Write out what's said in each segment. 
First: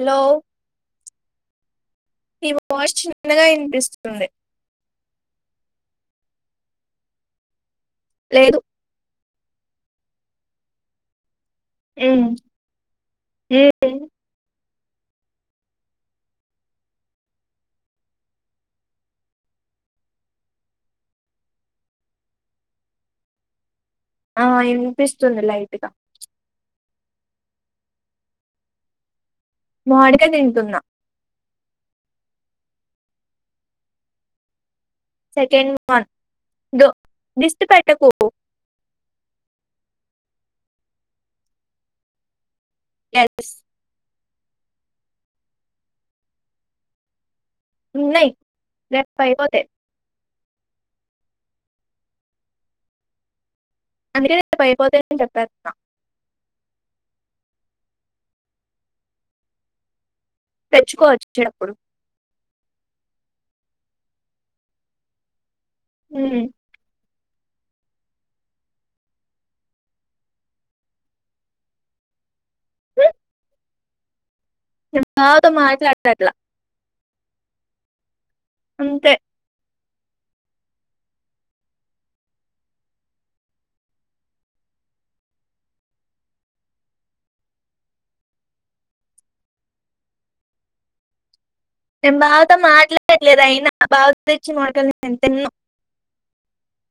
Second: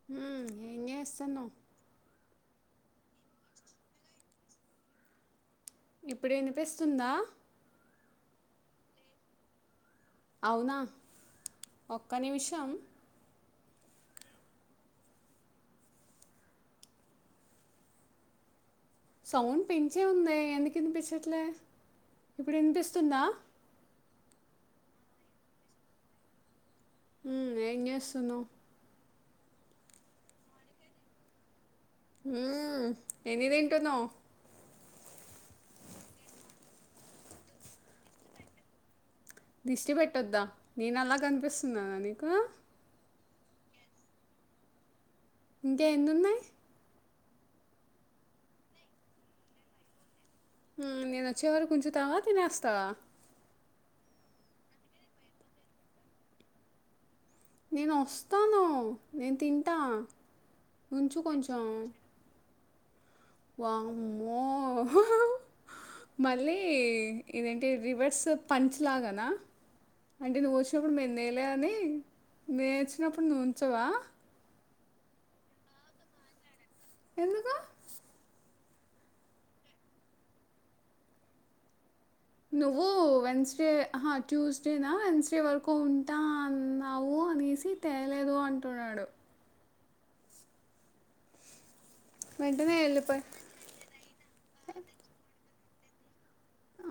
Hello మ్మ్. ఏం చేస్తాన్నవ్? నీ వాయిస్ చిన్నగా వినిపిస్తుంది ఇప్పుడు వినిపిస్తుందా? లేదు అవునా! ఒక్క నిమిషం. అ సౌండ్ పెంచే ఉందే. ఎందుకు ఇనిపించట్ల ఇప్పుడు వినిపిస్తుందా? ఆ ఇనిపిస్తుంది లైట్గా ఉ ఏం చేస్తున్నావ్ మోడీకాయ తింటున్నా హూ ఎన్ని తింటున్నావ్ సెకండ్ వన్ దో దిష్టి పెట్టకు దిష్టి పెట్టొద్దా నేను అలా కనిపిస్తున్నానా నీకు ఎస్ ఇంకా ఎన్ని ఉన్నాయి ఉన్నాయి రేపుతో అయిపోతాయి నేను వచ్చే వరకు ఉంచుతావా తినేస్తావా [inaudible] నేను వస్తాను నేను తింటా ఉంచు కొంచెం [unintelligible] వామ్మో ఉమ్ మళ్ళీ ఇదేంటే రివర్స్ పంచ్ లాగానా అంటే నువ్వు వచ్చినప్పుడు మేము తేలేదని మేము వచ్చినప్పుడు నువ్వు ఉంచవా [unintelligible] ఎందుకు అంతే నువ్వు వెన్స్డే ట్యూస్డేనా వెన్స్డే వరకు ఉంటా అన్నావు అనేసి తేలేదు అంటున్నాడు నేను బావతో వెంటనే వెళ్ళిపోయి మాట్లాడలేదు అయినా బావ తెచ్చిన మామిడికాయలు నేను తినను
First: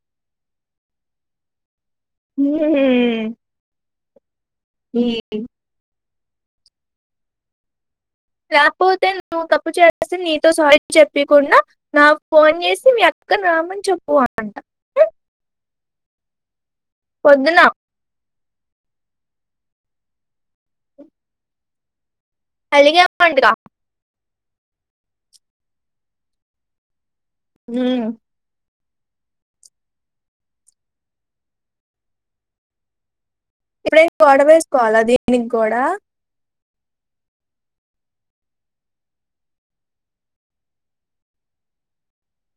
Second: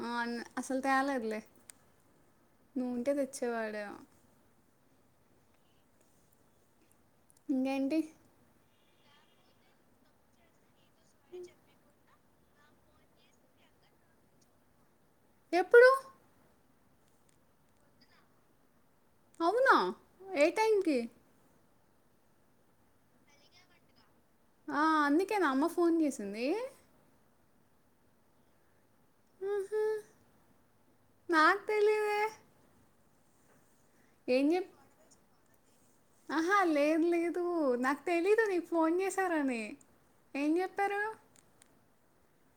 ఆ అన్ అసలు తేలేదులే నువ్వుంటే ఉమ్ తెచ్చేవాడేమో [unintelligible] ఇంకేంటి కాకపోతే నువ్వు తప్పు చేస్తే నీతో సారీ చెప్పియకుండా నా ఫోన్ చేసి మీ అక్కని రామ్మని చెప్పు అంట ఎప్పుడు పొద్దున అవునా ఏ టైమ్కి అలిగావంటగా ఆ అందుకేనా అమ్మ ఫోన్ చేసింది ఉ ఉహు నాకు తెలిదే ఇప్పుడు ఏంది గోడవేసుకోవాలా దినికి కూడా ఆహా లేదు లేదు నాకు తెలీదు నీకు ఫోన్ చేసారని ఏం చెప్పారు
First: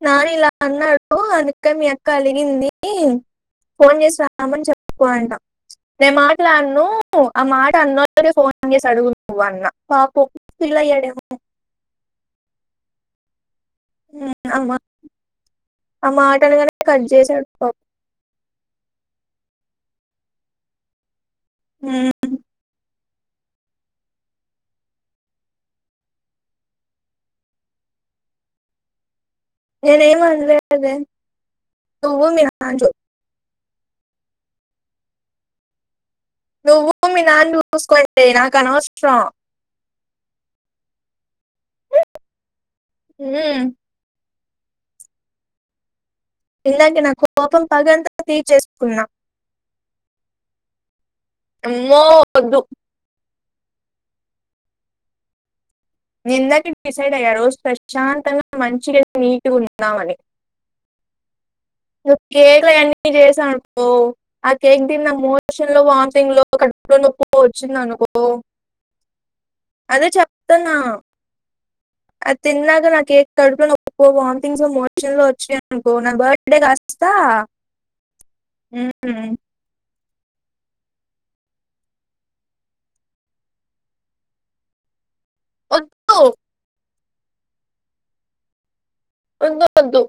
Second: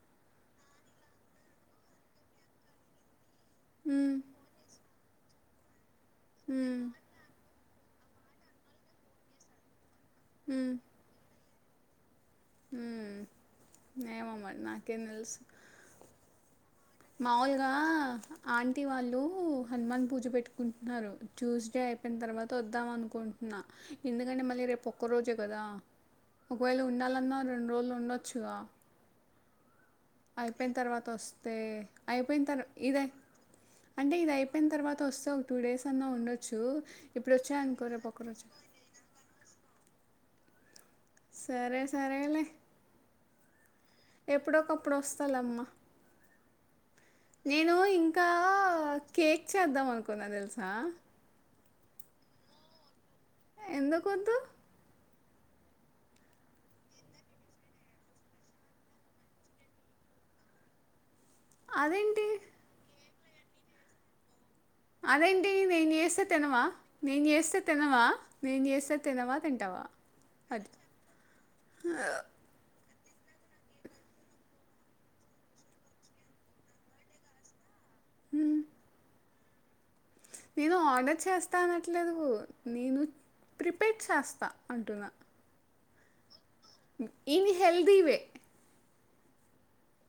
నాని ఇలా అన్నాడు అందుకని మీ అక్క అలిగింది ఫోన్ హ్మ్. చేసి రామ్మని చెప్పుకోంట నేను హ్మ్. మాట్లాడను ఆ మాట హ్మ్. [unintelligible] ఉ ఏమో "ఉమ్, అమ్మ నాకేం తెలుసు ఆ మాట అనగానే కట్ చేశాడు మాములుగా పాప ఆంటీ వాళ్ళు హనుమాన్ పూజ పెట్టుకుంటున్నారు ట్యూస్డే "ఉమ్, అయిపోయిన తర్వాత వద్దామనుకుంటున్నాను ఎందుకంటే మళ్ళీ రేపు ఒక్కరోజే కదా ఒకవేళ ఉండాలన్నా రెండు రోజులు ఉండొచ్చుగా నేనేం అయిపోయిన అనలేదే తర్వాత వస్తే నువ్వు మీ అయిపోయిన తర్వా నాన్న ఇదే అంటే ఇది అయిపోయిన తర్వాత వస్తే ఒక టూ డేస్ అన్నా ఉండొచ్చు నువ్వు మీ ఇప్పుడు నాన్న వచ్చాయనుకో రేపు చూసుకోండి ఒకరోజు నాకు అనవసరం సరే సరేలే ఉమ్, ఎప్పుడొకప్పుడు వస్తాలేమ్మ ఇలాగే నా కోపం పగంతా తీర్చేసుకున్న కున్న తెలుసా అమ్మో వద్దు. ఎందుకు వద్దు. నేను ఇందాకే డిసైడ్ అయ్యా రోజు ప్రశాంతంగా మంచిగా నీటిగా ఉందామని. నువ్వు అదేంటి కేకులు అయన్ని చేసావనుకో ఆ కేక్ దిని నా అదేంటి మోషన్ లో నేను చేస్తే వాంతింగ్ లో తినవా కడుపులో నేను నొప్పొ చేస్తే వచ్చింది తినవా అనుకో నేను చేస్తే తినవా తింటావా అదే అది చెప్తున్నా అది తిన్నాకా నా కేక్ కడుపులో నొప్పో వాంతింగ్సో మోషన్ లో వచ్చినయి అనుకో నా బర్త్ డే కాస్తా ఆ ఉహ్ ఉ నేను ఆర్డర్ చేస్తా అనట్లేదు. నేను ప్రిపేర్ చేస్తా అంటున్నా. ఓ ద్దు ఇవి హెల్ది వే అంత [inaudible]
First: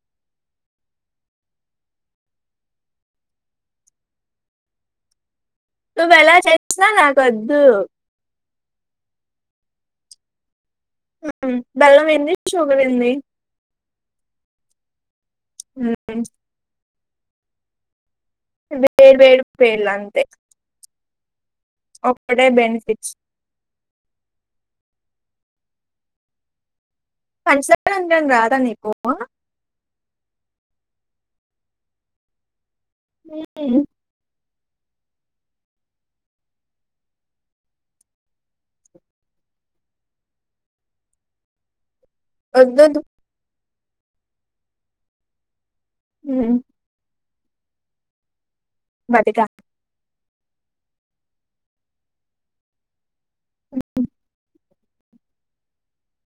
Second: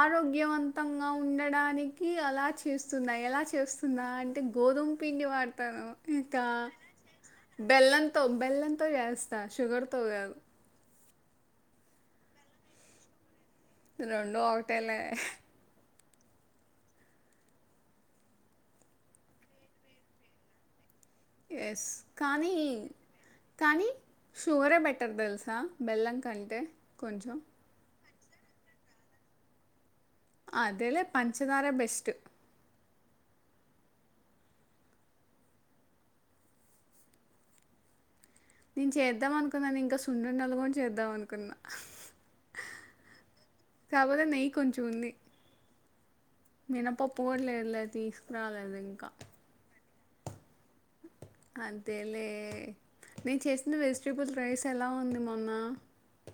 ఆరోగ్యవంతంగా ఉండడానికి అలా చేస్తున్నా ఎలా చేస్తున్నా అంటే గు గోదుమ్ పిండి వా నువ్వు ఎలా చేసినా నాకు వద్దు. బెల్లంతో బెల్లంతో చేస్తా షుగర్తో కాదు. ఆహ్ బెల్లం ఏంది షుగర్ ఏంది రొండు ఒకటేలే హుహ్ వేర్ వేర్ పేర్లు అంతే. ఎస్ ఒకటే కానీ బెనిఫిట్స్ కానీ షుగరే బెటర్ తెలుసు సా బెల్లం కంటే కొంచెం పంచదార అనడం రాదా నీకు. అదేలే పంచదారె బెస్ట్. హుహ్ నేను చేద్దాం అనుకున్నాను ఇంకా సున్నుండలు కూడ చేద్దాం అనుకున్నా. అద్దద్దు. కాకపోతే నెయ్యి కొంచెం ఉంది. ఉమ్, మినపప్పు కూడ లేదులే తీసుకురాలే. బటికా అంతేలే నేను చేసిన వెజిటేబుల్ రైస్ ఎలా ఉంది మొన్నా.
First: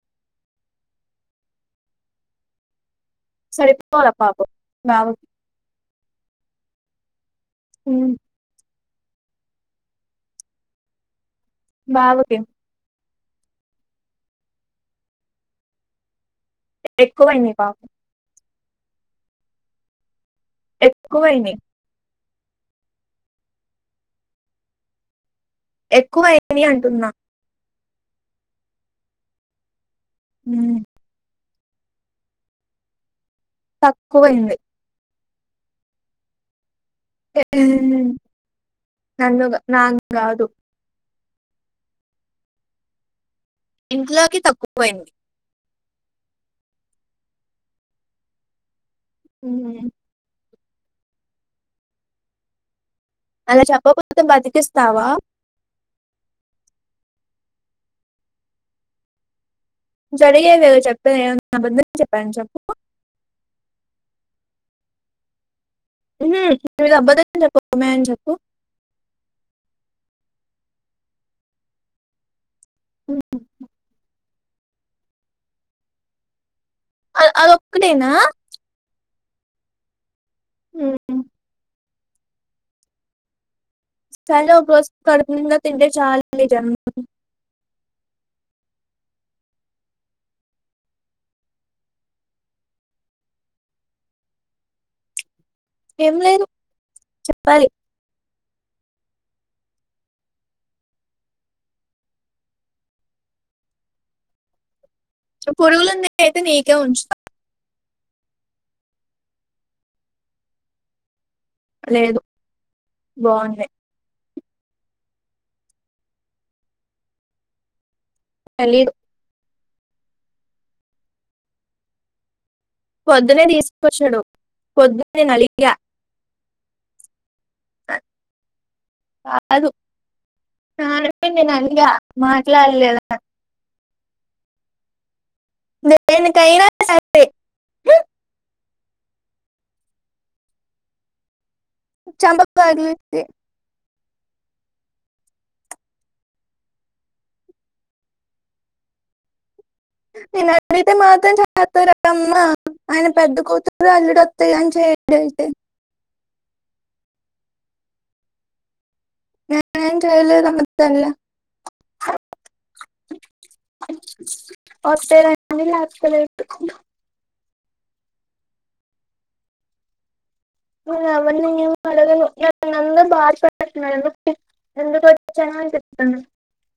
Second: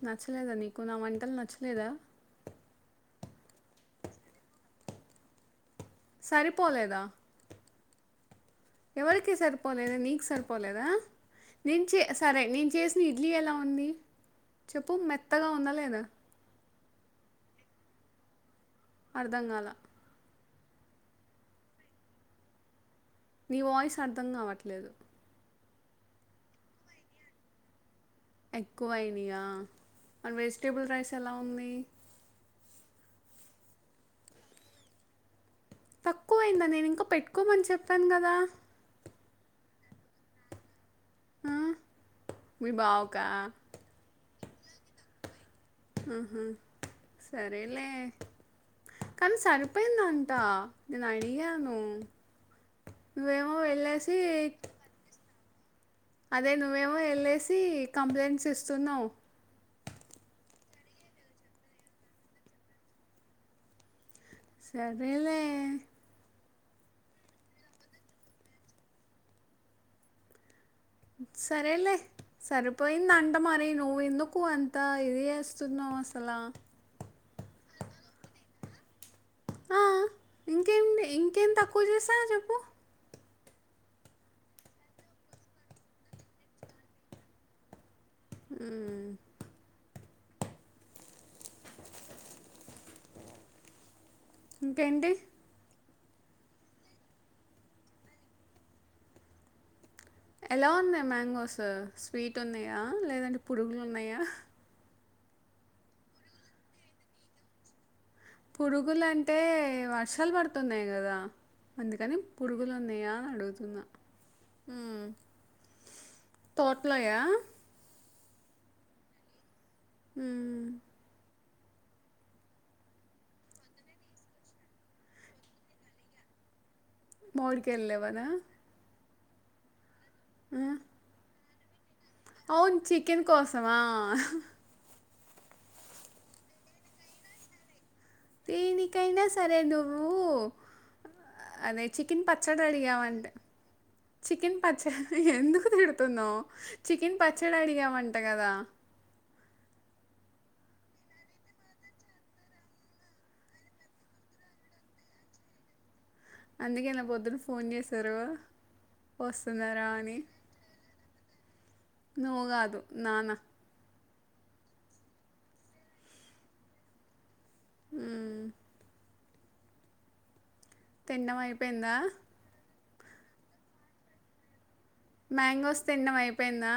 నచ్చలేదా నీకు నా వంటలు నచ్చలేదా. సరిపోలా పాపం నా సరిపోలేదా హు ఎవరికి సరిపోలేదా నీకు సరిపోలేదా నేను బావకి సరే నేను చేసి న ఇడ్లీ ఎలా ఉంది చెప్పు మెత్తగా ఉందా లేదా. ఎక్కువైంది బా అర్ధం కాల ఎక్కువైనయి నీ వాయిస్ అర్థం కావట్లేదు. ఎక్కువ అయినయి అంటున్నా. ఎక్కువ అయినయా అండ్ ఉమ్, వెజిటేబుల్ రైస్ ఎలా ఉంది. తక్కువైంది. తక్కువ అయిందా నేను ఇంకా పెట్టుకోమని చెప్పాను ఉమ్, కదా. నన్ను గా నాకు గాదు. ఆ మీ బావకా ఇంట్లోకి తక్కువపోయింది ఆహ సరేలే కానీ ఉమ్, సరిపోయింది అంట నేను అడిగాను నువ్వేమో అలా వెళ్ళేసి చెప్పకపోతే బతికిస్తావా అదే నువ్వేమో వెళ్ళేసి కంప్లైంట్స్ ఇస్తున్నావు జరిగేదే కదా చెప్పేడి నేను ఏమన్నా అబద్దం చెప్పాన చెప్పు సరే లే హ్మ్ నేను అబ్బడం చెప్పిన చెప్పు సరే అలేే సరిపోయిదంటా మరి ను ఎందు క్కు అంతా ఇది చేస్తున్నావ్ అసలు అ అదొక్కటేనా ఆ, ఇంకేం ఇంకేమి తక్కువ చేసా చెప్పు సరే [unintelligible] రోజు కడుపునిండా తింటే చాలు ఈ జన్మకి హ్మ్ ఇంకేంటి ఏం లేదు చెప్పాలి ఎలా ఉన్నాయి మ్యాంగోస్ స్వీట్ ఉన్నాయా లేదంటే పురుగులు ఉన్నాయా పొరుగులూన్నయు అయితే నీకే ఉంచుతా పురుగులాంటే వర్షాలు పడుతున్నాయి కదా అందుకని లేదు పురుగులు ఉన్నాయా అని బాగుంది అడుగుతున్నా తోట్లయా తెలీదు హ్మ్ పొద్దునే తీసుకొచ్చాడు పొద్దునేనలిగా మోడికే వెళ్ళవానా కాదు [unintelligible] అవును మాట్లాడలేదా చికెన్ కోసమా దేనికైనా సరే దేనికైనా సరే నువ్వు అదే చికెన్ చంప పచ్చడి పగిలింది అడిగవంట చికెన్ పచ్చడి ఎందుకు తిడుతున్నాం చికెన్ పచ్చడి అడిగామంట కదా నేను అడిగితే మాత్రం చేస్తారా అమ్మా ఆయన పెద్ద కూతురు అల్లుడు వస్తె గాని చెయడు అందుకేనా పొద్దున ఫోన్ చేశారూ నేనేం చెయ్యలేదు [unintelligible] నువ్ కాదు నానా వస్తె రండి లేకపోతే లేదు హ్మ్ నేను తినడం ఎవర్ని ఏం అయిపోయిందా అడగను [unintelligible] వచ్చాను అని మ్యాంగోస్ తిండం చెప్తున్నాను అయిపోయిందా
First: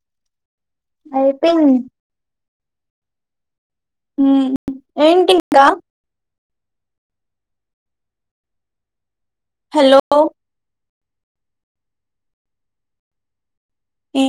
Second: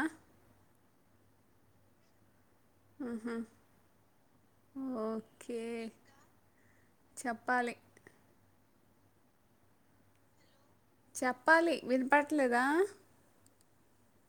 అయిపోయింది ఆహా హ్మ్ ఏంటి ఇంకా చెప్పాలి హలో చెప్పాలి వినపట్లేదా ఏ